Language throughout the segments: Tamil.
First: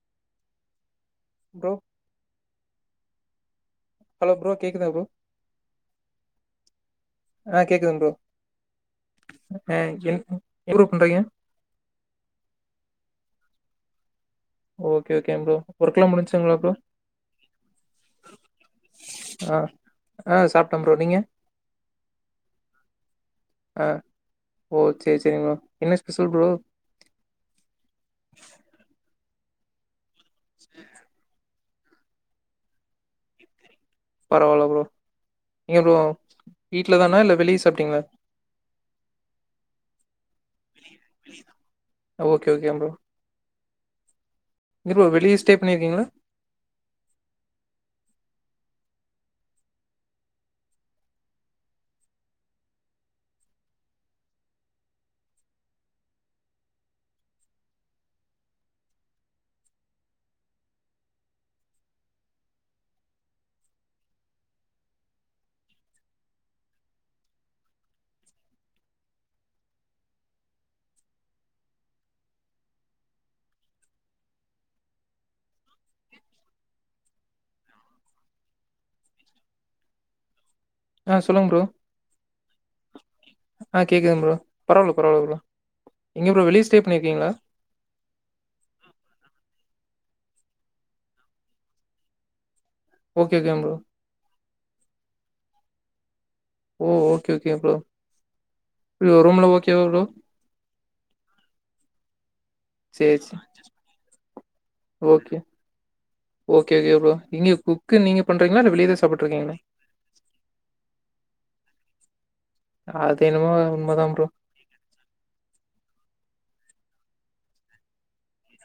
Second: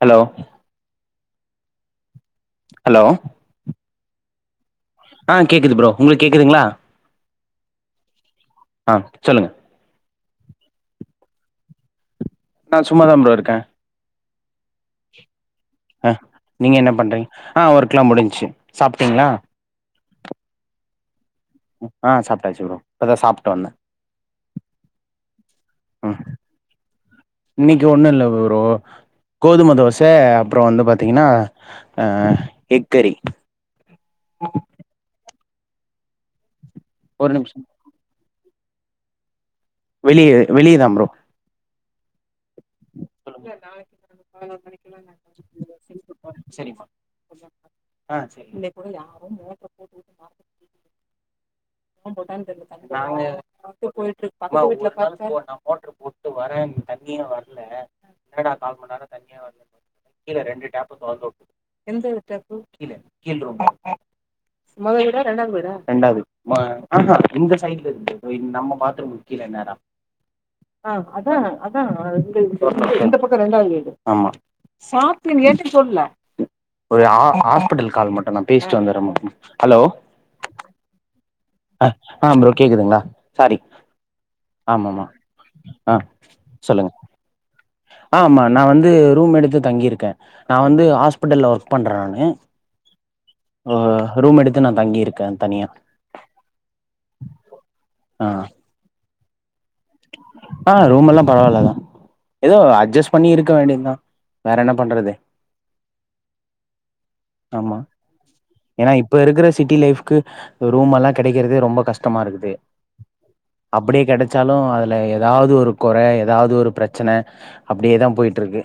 Hello bro hello hello bro கேக்குதா ப்ரோ ஆ கேக்குது ப்ரோ உங்ளுக்கு கேக்குதிங்ளா ஆ கேக்குதுங்க ப்ரோ ஆ சொல்லுங்க எதுரோ பண்றய நா சும்மாதா ப்ரோ இருக்கே ஓகே ஓகேங் ப்ரோ ஒர்க்லா அ முடிஞ்சுங்களா ப்ரோ நீங்க என்ன பண்றீங்க ஆ ஒர்க்கெல்லா முடிஞ்சு சாப்டீங்ளா போ நீங்க ஆ சாப்டாச்சு ப்ரோ இப்பதா சாப்ட்டு வந்தே ஆ ஓ சேரி சேரிங்க ப்ரோ என்ன உம் ஸ்பெஷல் ப்ரோ இன்னைக்கு ஒண்ணு இல்ல ப்ரோ கோதும தோஸ் தே அப்றோ வந்து பாத்தீங்கன்னா அ எக்கறி பரவால்ல ப்ரோ இங்க ப்ரோ வீட்ல தானா ஒரு இல்ல நிமிஷோ வெளிய சாப்ட்டீங்ளா வெளிய வெளியதாம் ஓகே ஓகேங் ப்ரோ எங்க ப்ரோ வெளிய ஸ்டே பண்ணிருக்கீங்களா செரிமா. ஆ செரி மா அவ்ங்க மா ஒரு நாள் போட்டான் மொட்டர் போட்டு வரே தண்ணியே வர்ல என்னடா கால் மண் நேரோ தண்ணியே வர்ல [unintelligible] கீழ ரெண்டு டேப்பூ தொறந்துவுட் [unintelligible] கீழ கீழ் ரூம்ல ரெண்டாது மா ஆ ஹா இந்த சைட்லிருந்து இந்த் நம்ம பாத்ரூம்மு ஆமா ஒரு ஆ ஆஸ்பிட்டல் கால் மட்டுதா பேசிட்டு வந்தர்றே மா ம் ஹலோ ஆ சொல்லுங் ப்ரோ ஆ ஆ ப்ரோ கேக்குதுங்களா சாரி ஆ கேக்குது ப்ரோ பரவால்ல ஆமாமா பரவால்ல ப்ரோ எங்கே ப்ரோ வெளிய ஸ்டே சொல்லுங்க பண்ணிருக்கீங்ளா ஆ ஆமா நா வந்து ரூம் எடுத்து தங்கிருக்கே நா வந்து ஆஸ்பிட்டல்ல ஒர்க் பண்றே நானு ஓகே ஓகேங்க ப்ரோ அ ரூம் எடுத் த்து நா தங்கிருக்கே தனியா ஓ ஓகே ஓகே ப்ரோ ஆ உள்ளு ரூம்ல ஓகே ஆ ரூம் எல்லா பரவால்லதா ஏதோ அட்ஜஸ் சேரி பண்ணி சேரி இருக்க வேண்டிதா வேற என்ன பண்றது ஓகே ஓகே ஓகே ப்ரோ நீங்க ஆமா குக்கு நீங்க பண்றீங்களா இல்ல வெளிய ஏன்னா தா இப்ப இருக்குற சாப்ட்டுருக்கீங்களா சிட்டி லைஃப்க்கு ரூம் எல்லாம் கெடைக்கறதே ரொம்ப கஷ்ட டமா இருக்குது அது என்னமோ அப்படியே உண்மதா ப்ரோ கெடைச்சாலு அதுல ஏதாவது ஒரு கொற ஏதாவது ஒரு பிரச்சன அப்டியேதா போயிட்ருக்கு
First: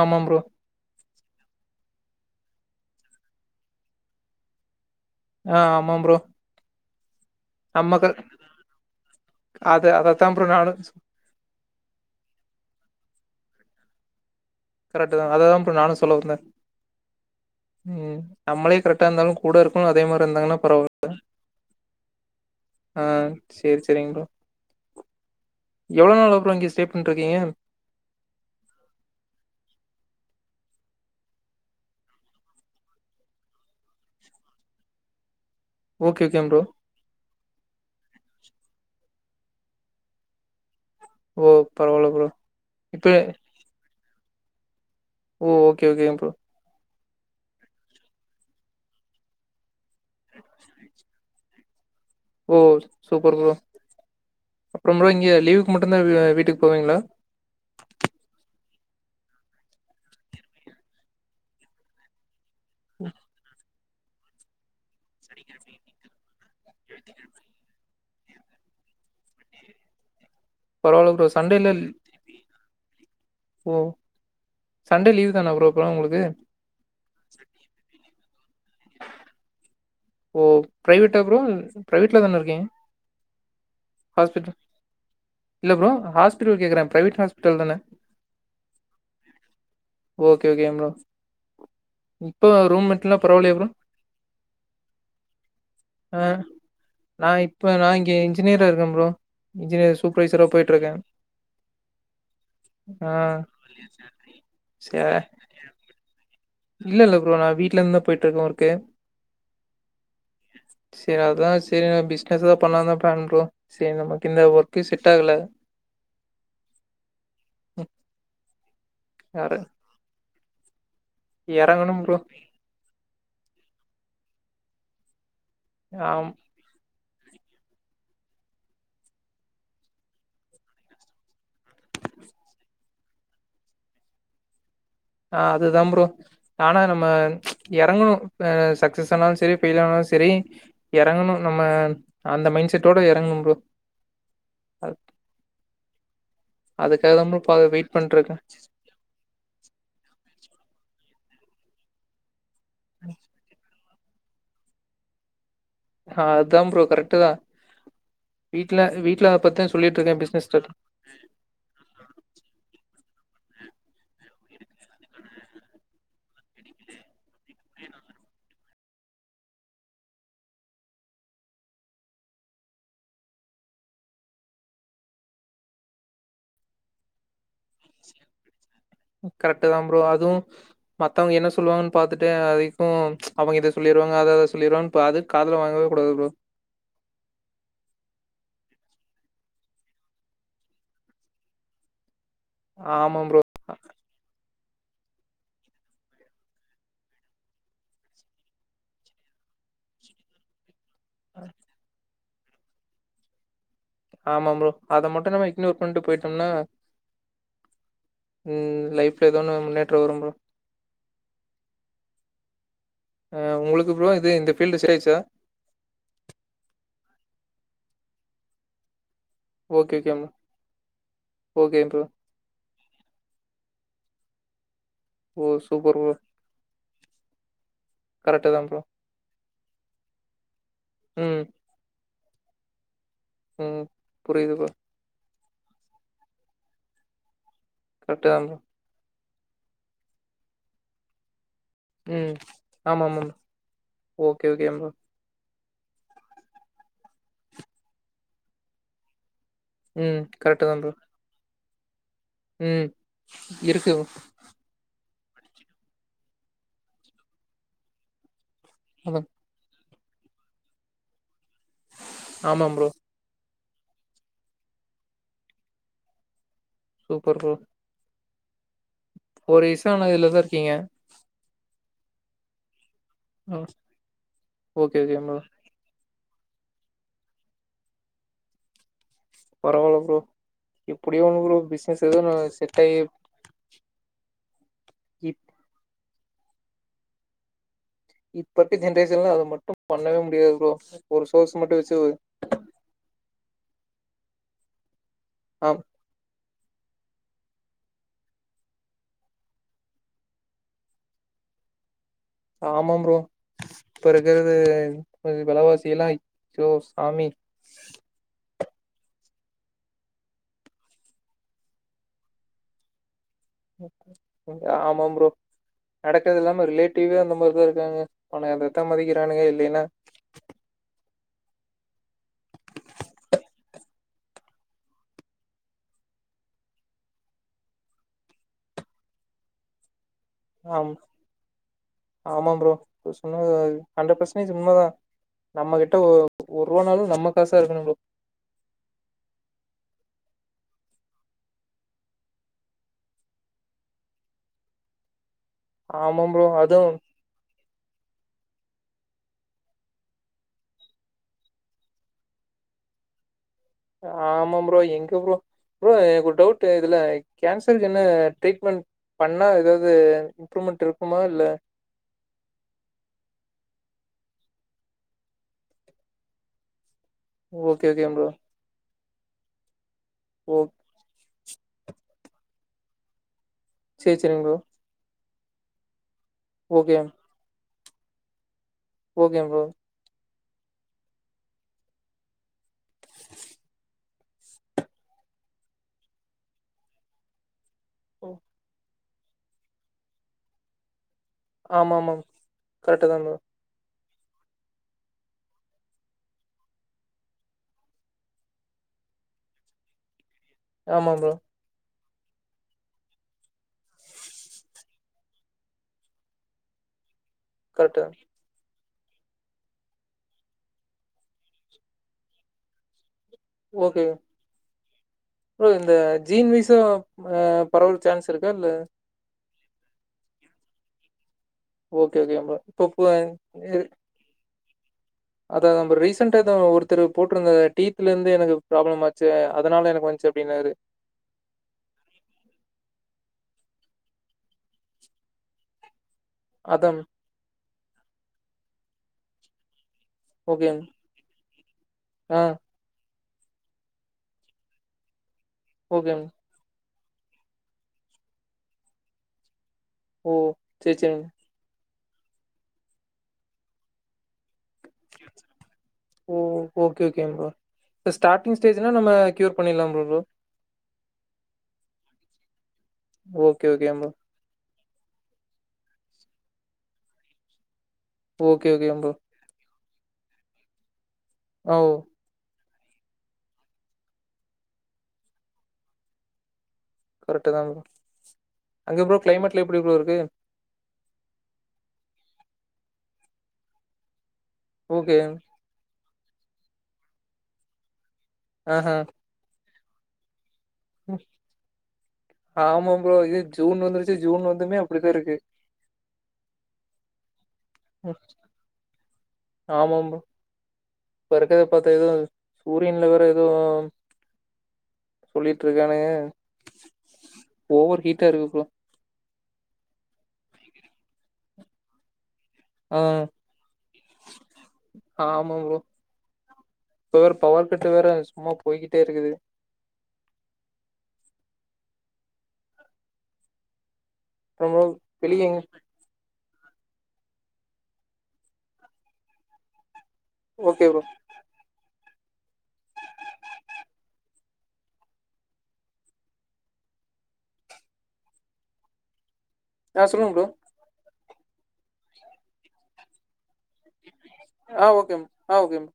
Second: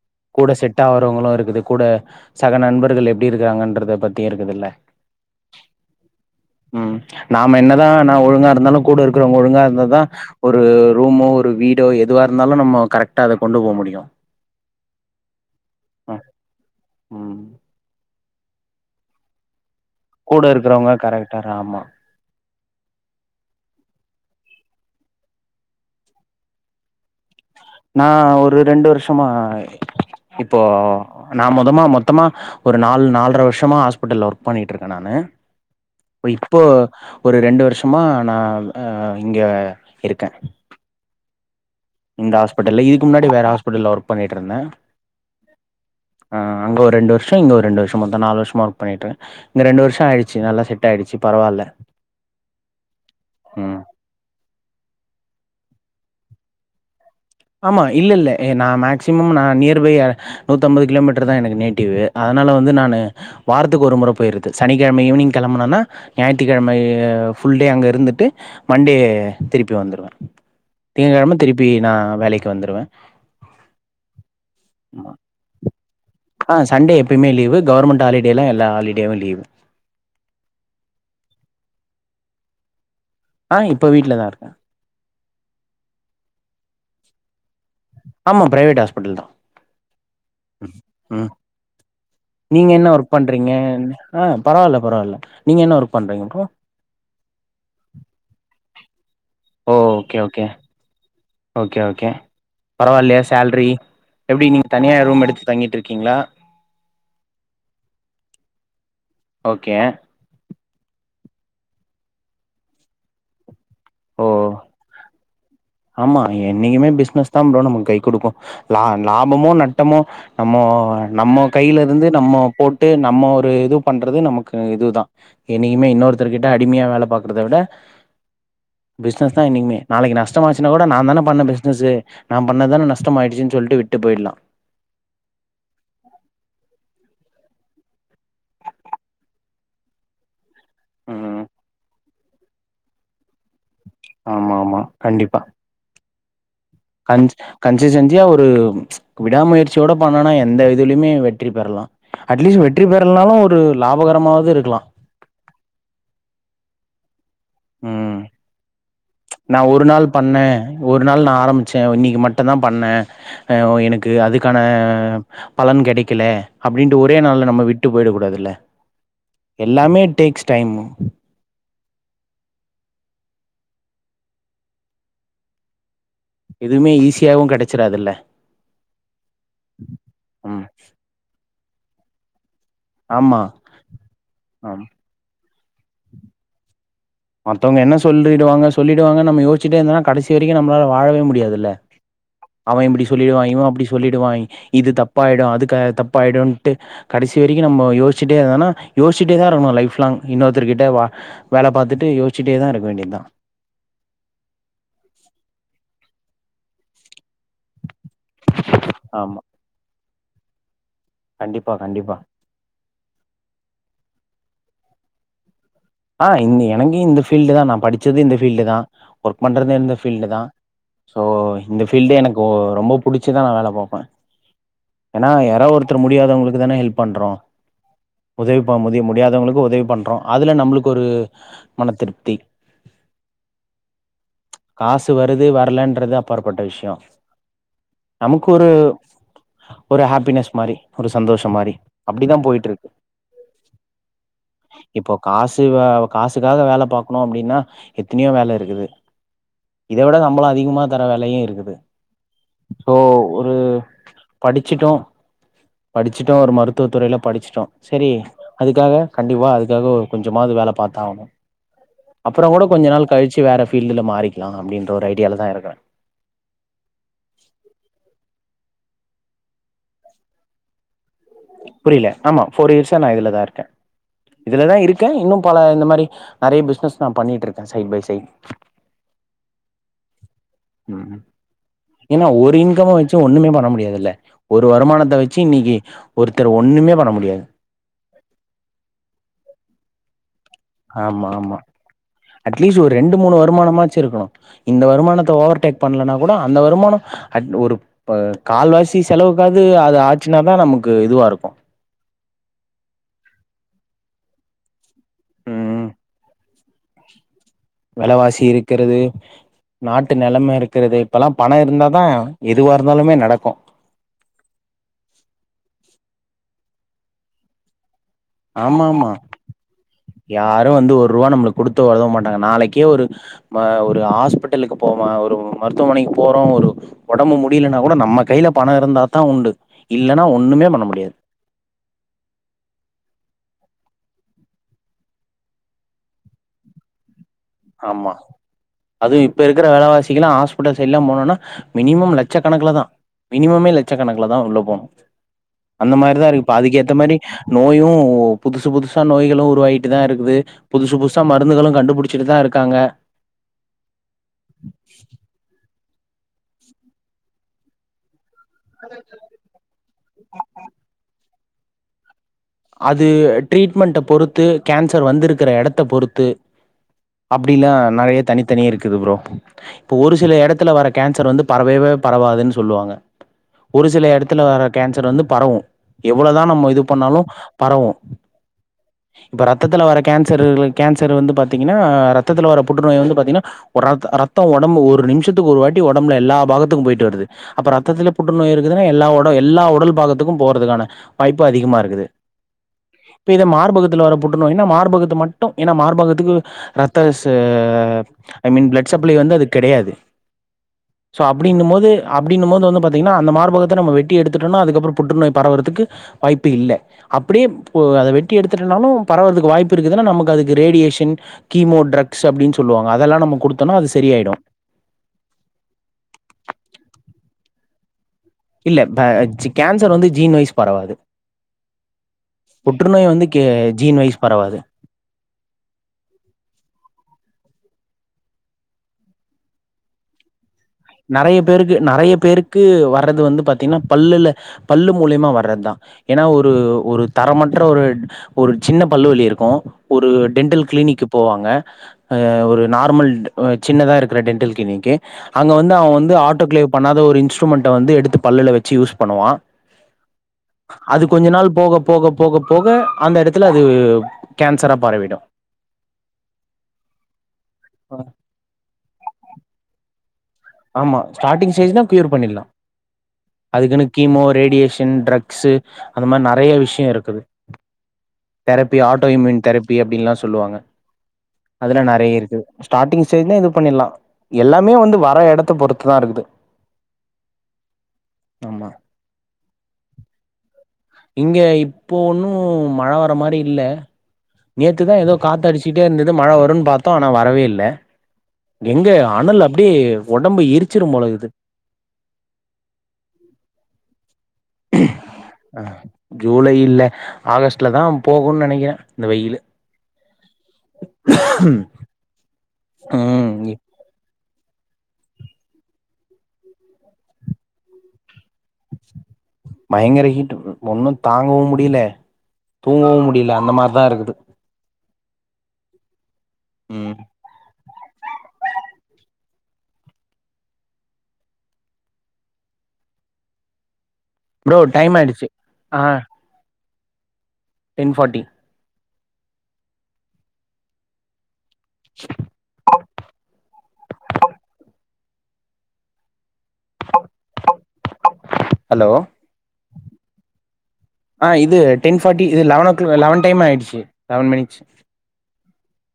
ஆமா ப்ரோ அவுங்களு இருக்குது கூட சக நண்பர்கள் எப்டி இருக்காங்கண்றத பத்தியு இருக்குதுல்ல ஆஹ் ஆமாம் ப்ரோ உம் நாம என்னதா நம்ம க நா ஒழுங்கா இருந்தாலு கூட இருக்றோங்க ஒழுங்கா அத இருந் ஆ அதத்தா ப்ரோ ஒரு நானு ரூமோ ஒரு வீடோ எதுவா இருந்தாலும் நம்ம கரெக்டா கொண்டு போமுடியு கரெட்டுதா அததா ப்ரோ நானு சொல்ல வந்தே ம். உம் நம்மளே கரெக்ட்டா இருந்தாலு கூட இருக் கூட இருக்கறவங்க கரெக்டாராமா ஆஹ் செரி செரிங்க ப்ரோ எவ்வளோ நாள் இங்க ஸ்டே பண்ட்ருக்கீங்க நா ஒரு ரெண்டு வருஷமா இப்போ நா மொதமா மொத்தமா ஒரு நாலு நால்ற வருஷமா ஹாஸ்பிட்டல்ல ஒர்க் பண்ணிட்ருக்கே நானு ஓகே இப்பொ ஓகேங்க ப்ரோ இப்போ ஒரு ரெண்டு ஷமா நா ஆ இங்க இருக்கே ஓ பரவால்ல ப்ரோ இந்த ஹாஸ்பிட்டலே இப்ப இதுக்கு முன்னாடி வேற ஹா்பிட்டல்ல ஒர்க் பண்ணிட்ருந்த ஓ ஓகே ஓகே ப்ரோ ஷ இங்க ஒரு ரெண்டு வருஷ மொத்த நாலு வருஷமா ஒர்க் பண்ணிட்டு இங்க ரெண்டு வருஷ ட் ஆயிடுச்சு நல்லா செட் ஆயிடுச்சு பரவால்ல ஓ சூ சூப்பர் ப்ரோ ம் அப்பற ப்ரோ இங்க லீவுக்கு மட்டுந்தா வீ வீட்டு போவீங்களா ஆமா இல்ல இல்ல ஏ நான் மேக்சிமம் நா நியர்பை நூத்தம்பது கிலோமீட்டர் தா எனக்கு நேட்டிவு அ னால வந்து நானு வார்த் துக்கு ஒரு முற போய்றது சனி கெழம ஈவினி்ங்க் கெளம்பனனா ஞாயித்துக்கெழம ஆஹ் ஃபுல் டே அங்க இருந் ட்டு மண்டே திருப்பி வந்துருவன் பரவால்ல ப்ரோ திங்ககிழம திருப்பி சண்டேல நா வேலைக்கு வந்துருவ ஓ சண்டே லீவ் தான ப்ரோ அப்பல்லா உங்களுக்கு ஆஹ் சண்டே எப்போமே லீவு கவுர்மெண்ட் ஹாலிடேலா எல்லா ஹாலிடேயு லீவு ஓகே ப்ரோ இப்ப வீட்ல தான இருக்கீங்க ஆஹ் இப்ப வீட்லதா இருக்க ஹாஸ்பிட்டல் த்டு கேக்கறே பிரைவேட் ஹாஸ்பிட்டல் தான ஆமா பிரைவேட் ஹாஸ்பிட்டல் தா ஓகே ஓகே ப்ரோ உம் இப்போ நீங்க ரூம் என்ன ஒர்க் மட்டும்லாம் பரவாயில்லையா ப்ரோ பண்றீங்கம் ஆஹ் பரவால்ல பரவால்ல நீங்க என்ன ஒர்க் ஆ பண்றீங்க ப்ரோ ருக்க ப்ரோ ஓ இன்ஜினியர் ஓகே சூப்பர்வைசரா ஓகே போயிட்டு இருக்கேன் ஓகே ஓகே ஆ பரவால்லயே சேல்ரி எப்டி நீங்க தனியா சே ரூம் எடுத்து தங்கிட்டுருக்கீங்களா இல்ல இல்ல ப்ரோ நா வீட்ல இருந்து தா போய்ட்டு இருக்கே ஒர்க்கு ஓகே அதா செரி நா பிஸ்னஸ் தா பண்லாதா பிளான் ப்ரோ செரி ஓ நமக்கு இந்த ஒர்கே செட் ஆகல ஆமா என்னைக்குமே பிஸ்னஸ் தா ப்ரோ ம், நமக்கு கை குடுக்கு லா லாபமோ இற- நட்டமோ நம்மோ நம்மோ கையில இறங்கணும் இருந்து ப்ரோ நம்மோ போட்டு நம்மோ ஒரு இது பண்றது நமக்கு இதுதா என்னைக்குமே ஆம் இன்னொருத்தர்கிட்ட அடிமையா வேல பாக் குறத விட பிஸ்னஸ் தா என்னைக்குமே நாளைக்கி நஷ்டமாச்சுன்னா கூட நா தான பண்ண பிசினஸு நா பண்ணதுதான நஷ்டமாயிடுச்சுன்னு சொல்ட்டு விட்டு போய்லா ஆஹ் அது தா ப்ரோ நானு ரொம் [unintelligible] எறங்கணு ஆஹ் சக்சஸ் ஆனாலு செரி, பெயில் ஆனாலு செரி எறங்கணு ம் நம்ம அந்த மைண்ட் செட்டோட எறங்கணு ப்ரோ. ஆமாமா கண்டிப்பா அதுக்காக தான் கன்ச் ப்ரோ பாத வெயிட் கன்ஸிஸ்டென்ஸியா பண்ட்ருக்கே ஒரு ப்ச் விடாமுயற்சியோட பண்ணுனா எ எந்த இதுலயுமே வெற்றி பெறலா அட்லீஸ்ட் வெற்றி பெறலனாலு ஒரு லாபகரமாவது இருக்கலா ஆஹ் அதா ப்ரோ கரெக்ட் தா. வீட்ல வீட் ப்ச் நா ஒரு நாள் பண்ண, ஒரு நாள் நா ஆரம்பிச்ச இன்னிக்கு மட்டுந்தா பண்ண அஹ் எனக்கு அதுக்கான பலன் கெடக்கல அப்டின்ட்டு ஒரே நாள்ல நம்ம விட்டு போய்டக் கூடாதுல்ல. எல்லாமே டேக்ஸ் டைம் எதுமே ஈஸியாவு கெட கரெக்ட்டுதான் ப்ரோ அதுவு ம் மத்தவங்க என்ன சொ சொல்லுவாங்கனு பாத்துட்டே அதை ம் ஆமா அவங்க இத சொல்லிருவாங்க அத அத ஆம் சொல்லிருவாங்னு பாத்துட் காதுல வாங் காகக் கூடாது ப்ரோ மத்தவங்க என்ன சொல்லிடுவாங்க, சொல்லிடுவாங்கன் நம்ம யோச்சிட்டே இருந்தன்னா கடைசி வரைக்கு நம்மளால வாழவே முடியாதுல்ல. அவெ இப்டி ஆமா ப்ரோ சொல்லிடுவா, இவெ அப்டி சொல்லிடுவாய் இது தப்பாயிடு அதுக்கு தப்பாயிடுன்ட்டு கடைசி வரைக்கு நம்மொ யோசிச்சிட்டே இருந்தன்னா யோசிச்சிட்டேதா இருக்கணு லைஃப் லாங் இன்னொருத்தர்கி ட்ட வ வேல பாத்துட் ன்ட்டு யோசிச்சிட்டேதா இருக்க வேண்டியதா. ஆமாம் ப்ரோ, அத மட்டு நம்ம இக்னோர் பண்ட்டு போய்ட் டொம்ன்னா ம் லைஃப்ல ஆமா எதோ ஒண்ணு முன்னேற்றம் வரும் ப்ரோ. கண்டிப்பா கண்டிப்பா ஆ ஒங்களுக்கு ப்ரோ இது இந்த ஃபீல்ட் சரி ஆயிருச்சா ஆஹ் இந்த எனக்கு இந்த ஃபீல்டுதா நா படிச்சது இந்த ஃபீல்டுதா ஒர்க் பண்றதே இந்த ஓகே ஓகே ப்ரோ ஃபீல்டு தா. ஸோ ஓகே இந்த ப்ரோ ஃபீல்டு எனக்கு ஒ ரொம்பொ புடிச்சிதா நா வேல பாப்பே ஏன்னா ஓ யாரோ ஒருத்தரு சூப்பர் ப்ரோ முடியாதவங்களுக்கு தானே ஹெல்ப் பண்றோ கரெக்ட்டு உதவி தா ப்ரோ பண்ண முதி முடியாதவங்களுக்கு உத உதவி பண்றோ, அதுல நம்மளுக் கொரு மனத்திரு ப்தி உம் புரியுது ப்ரோ ன்றது வரலன்றது அப்பாற்பட்ட விஷயொ கரெக்ட்டு தா நமக்கு ப்ரோ ஒரு ஒரு ஹேப்பினஸ் மாரி ஒரு சந்தோஷம் மாரி உம் அப்டிதா போயிட்ருக்கு ஆமா ஆமா ஓகே ஓகே ப்ரோ த்திவ காசுக்காக வேல பாக்கணு அப்பிடின்னா எத்தனயோ வேல இருக்குது இத விட ம் சம்பளம் கரெக்ட்டு தா அதிகமா ப்ரோ தர வேலயு இருக்குது ம் சோ ஒரு இருக்கு ச் படிச்சிட்டோ படிச்சுட்டோ ஒரு மருத்துவ துறையில படிச்சுட்டோ சரி அதுக்காக அதா கண்டிப்பா அதுக்காக ஒ கொஞ்சமாது வேல பாத்து ஆவணு அப்பறொ கூட ஆமா கொஞ்ச ப்ரோ நாள் கழிச்சு வேற ஃபீல்டுல மாறிக்கலா அப்பிடின்ற ஒரு ஐடியாலதா இருக்குற சூப்பர் ப்ரோ ஒரு இசான இதுலதா இருக்கீங்க புரியல ஆமா ஃபோர் இயர்ஸ் நான் இதுலதான் ம் இருக்கேன் இதுலதான் ஓகே இருக்கேன் ஓகே ப்ரோ இன்னும் பல இந்த மாரி நெறைய பிசினஸ் நான் பண்ணிட்டு இருக்கேன் சைட் பை சைட் பரவால்ல ப்ரோ உம் எப்டியோ ஒன்னு ப்ரோ பிசினஸ் எதோ ஏன்னா ஒன்னு ஒரு செட் இன்கம் ஆயி வச்சு ஒண்ணுமே பண்ண முடியாதுல்ல ஒரு வருமானத்தை வச்சு இப் இன்னைக்கு ஒருத்தர் ஒண்ணுமே பண்ண முடியாது இப்பத்தி ஜென்ரேஷன்ல அது மட்டும் பண்ணவே முடியாது ப்ரோ ஒரு ஆமா ஆமா சோர்ஸ் மட்டு வச்சு அட்லீஸ்ட் ஒரு ரெண்டு மூணு வருமானமாது இருக்கணும் இந்த வருமானத் ஓவர் ஆ டெக் பண்ணலேன்னா கூட அந்த வருமானம் அட் ஒரு கால்வாசி செலவுக்காவது அது ஆச்சுனாதான் நமக்கு இதுவா இருக்கும் ஆமாம் ப்ரோ இப்ப இருக்கிறது கொஞ்ச ம் வெலவாசிலாம் சோ சாமி வெலவாசி இருக்கிறது நாட்டு நிலைமை இருக்கிறது இப்ப எல்லாம் பணம் இருந்தா தான் எதுவா இருந்தாலுமே நடக் ஆமாம் ப்ரோ நடக்குது இல்லாம ரிலேட்டிவே அந்த மாதிரி தான் இருக்காங்க பணம் இருந்தா ஆமா தான் ஆமா மதிக்கிறானுங்க இல்லேன்னா யாரும் வந்து ஒரு ரூவா நம்ம கொடுத்து உதவமாட்டாங்க நாளைக்கே ஒரு ஒரு ஹாஸ்பிடலுக்கு போவான் ஒரு மருத்துவமனைக்கு போறோம் ஒரு உடம்பு முடியலன்னா கூட நம்ம கையில பணம் இருந்தாதான் உண்டு இல்லன்னா ஒண்ணுமே பண்ண ஆம் முடியாது உண்ம அது ஹண்டர் பர்சன்டேஜ் உண்ம தா நம்ம கிட்ட ஒ ஒர்வாநாளு நமக் ஆமா அது இப்ப இருக்குற வெலவாசி இங்கெல்லா ஹாஸ்பிடல்ஸ் சைடுல்லா போனோன்னா மினிமம் லட்ச கணக்குல தா மினிமமே லட்ச கணக்குல தா உள்ள போணு அந்த ஆமா மாரிதா இருக்கு ப்ரோ இப்ப அதுவு அதுக்கேத்த மாரி நோயு புதுசு புதுசு த நோய்களு உருவாயிட்டு தா இருக்குது புதுசு புஸ்சா மருந்துகளு கண்டுபிடிச்சிட்டு தா இருக் காங்க ஆமாம் ப்ரோ எங்க ப்ரோ ப்ரோ எனக்கு ஒரு டவுட்டு இதுல கேன்சருக்கு என்ன ட்ரீட்மெண்ட் பண்ணா ஏதாது ம்ரூமெண்ட் இருக்குமா இல்ல அது ட்ரீட்மெண்ட பொறுத்து கேன்சர் வந்துருக்குர எடத்த பொறுத்து அப்டிலா ஓகே ஓகே நெறைய ப்ரோ தனித்தனி இருக்குது ப்ரோ இப்போ ஒரு சில ஓ எடத்துல வர்ற கேன்சர் வந்து பரவவே பரவாதுனு சொல்லுவாங்க ஒரு சில சேரி எடத்துல சேரிங் ப்ரோ வர்ற கேன்சர் வந்துப் பரவு எவ்ளோதா நம்ம இது ஓகே பண்ணாலு பரவு ஓகே இப்ப ப்ரோ ரத்தத்துல வர்ற கேன் தெருல கேன்சர் வந்து பாத்தீங்கன்னா ரத்தத்துல வர்றப் புற்றுநோய் வந்து பாத்திங்கனா ஒரு ரத் ரத் த்தோ ஒடம்பு ஒரு நிமிஷத்துக்கு ஒரு வாட்டி ஒடம்புல எல்லா பாகதுக்கு போயிட்டு வருது அப்ப ரத்தத்துல புற்றுநோய் இருக்குதுனா எல்லா ஒ எல்லா உடல் பாகதுக்கும் போறதுக்கான வாய்ப்பு அதிகமா இருகுது கரெக்ட்தாங்க மார்பகத்தில வர்ற புற்றுநோயினா மார்பகத்த மட்டு ஏனா மார்பகத்துக்கு ரத்த ச ஐ மீன் பிளட் சப்ளை வந்து அதுக்கு கிடையாது ஆமா சோ ப்ரோ அப்டிங்கும் போது அப்படினும் போது வந்து பாத்தீங்கன்னா அந்த மார்பகத்த நம்ம வெட்டி எடுத்துட்டோனா அதுக்கு அப்ரோ புற்றுோய் பரவுவதற்கு வாய்ப்பு இல்ல அப்படியே போ கரெக்ட்டு அத வெட்டி எடுத்துட்டுனாலும் பரவுவதற்கு வாய்ப்பு இருக்கு நமக்கு அதுக்கு ரேடியேஷன் கீமோ டக்ஸ் அப்படின்னு சொல்லுவாங்க அதெல்லாம் நமக் ஓகே இந்த ப்ரோ ஜீன் வைசா நம்ப பரவல் சான்ஸ் இருக்கா இல்ல ப சி கேன்சர் வந்து ஜீன் வய்ஸ் பரவாது ஓகே ஓகே ப்ரோ இப்போ புற்றுநோய் வந்து கே ஜீன் வயஸ் பரவாது அதான்தா ப்ரோ ரீசென்டாதா ஒருத்தரு போட்டிருந்த டீத்துல இருந்து எனக்கு ப்ராப்ளம் ஆச்சு அதனால எனக்கு வந்ச்சு அப்படின்னாரு நறைய பேருக்கு நறைய பேருக்கு வர்றது வந்து பாத்தீங்கன்னா பல்லுல பல்லு மூலியமா வர்றத்தான் ஏன்னா ஒரு அதான் ஒரு தரமற்ற ஒரு ஒரு சின்ன பல்லுவலி இருக்கு ஒரு டென்டல் ஓகேங்க. கிளினிக்கு போவாங்க ஆ அஹ் ஒரு நார்மல் சின்னதா இருக்கிற டென்டல் கிளினி்க்கி அங்க வந்து அவன் வந்து ஓகேங்க. ஆட்டோ கிளேவ் பண்ணாத ஒரு இன்ஸ்ட்ருமெண்டை வந்து எடுத்து பல்லுல வச்சு யூஸ் பண்ணுவான் ஓ! சரி, அது சரிங்க. கொஞ்ச நாள் போகப் போக போக போக அந்த எடத்துல அது கேன் ஓ ஓகே ஓகே ப்ரோ ஸ்டார்டிங் ஸ்டேஜ்னா நம்ம க்யூர் பண்ணிட்லாமா ப்ரோ. ஆமா ஸ்டார்டிங் ஸ்டேஜ்னா கியூர் பண்ணிர்லா ஓகே, அதுக்குன்னு ஓகேங்க ப்ரோ. கீமோ ரேடியேஷன் இன் ட்ரக்சு அந்த மாரி நெறயா விஷ்யோ இருக்குது ஓகே, தெரப்பி ஓகேங்க ஆட்டோ ப்ரோ. ம்யூன் தெரப் பி அப்டின்ல்லா சொல்லுவாங்க ஆ அதுல ஓ! நெறயா இருக்குது ஸ்டார்டிங் ஸ்டேஜ்ன்னா இது பண்ணிட்லாம் எல்லாமே வந்து வர எடத் பொறுத்துதான் இருக்குது கரெக்ட் தான் ப்ரோ ஆமா அங்க ப்ரோ கிளைமேட்லாம் எப்டி ப்ரோ இருக்கு இங்க இப்போ ஒன்னும் மழ வரமாரி இல்ல நேத்துதான் ஏதோ ஓகே. காத் அடிச்சிட்டே இருந்தது மழ வரும்னு பாத்தோம் ஆனா வரவே இல்ல எங்கே அனல் அப் அப்படியே ஒடம்பு இருக் ஆமாம் ப்ரோ இது ஜூன் வந்துருச் அஹ் ஜூலை இல்ல ஆகஸ்ட் ட்லதான் ம். போகும்ன்னு நெனைக்கிறேன் இந்த வெயிலு பறக்கத பார்த்தா எது சூரியன்ல வேற ம் எதோம் சொல்லிட்டு இருக்கானுக ஓவர் ஹீட் பயங்கர ஹீட்டு ஒன்னும் தாங்கவும் முடில தூங்கவும் முடியல அந்த மாரிதா இருக்குது ஆமாம் புரோ ம் இப்ப வேற பவர் கட்டு வேற சும்மா போய்கிட்டே இருக்குது ப்ரோ அப்றோ டைம் ஆயிடுச்சு வெளிய எங்க ஆஹ் ten forty okay bro hello ஆஹ் சொல்லுங்க ப்ரோ ஆஹ இது டென் ஃபாட்டி இது லெவன் ஓ லெவன் டைம் ஆயிடுச்சி ஆஹ் ஓகே ம் ஆ ஓகே ம்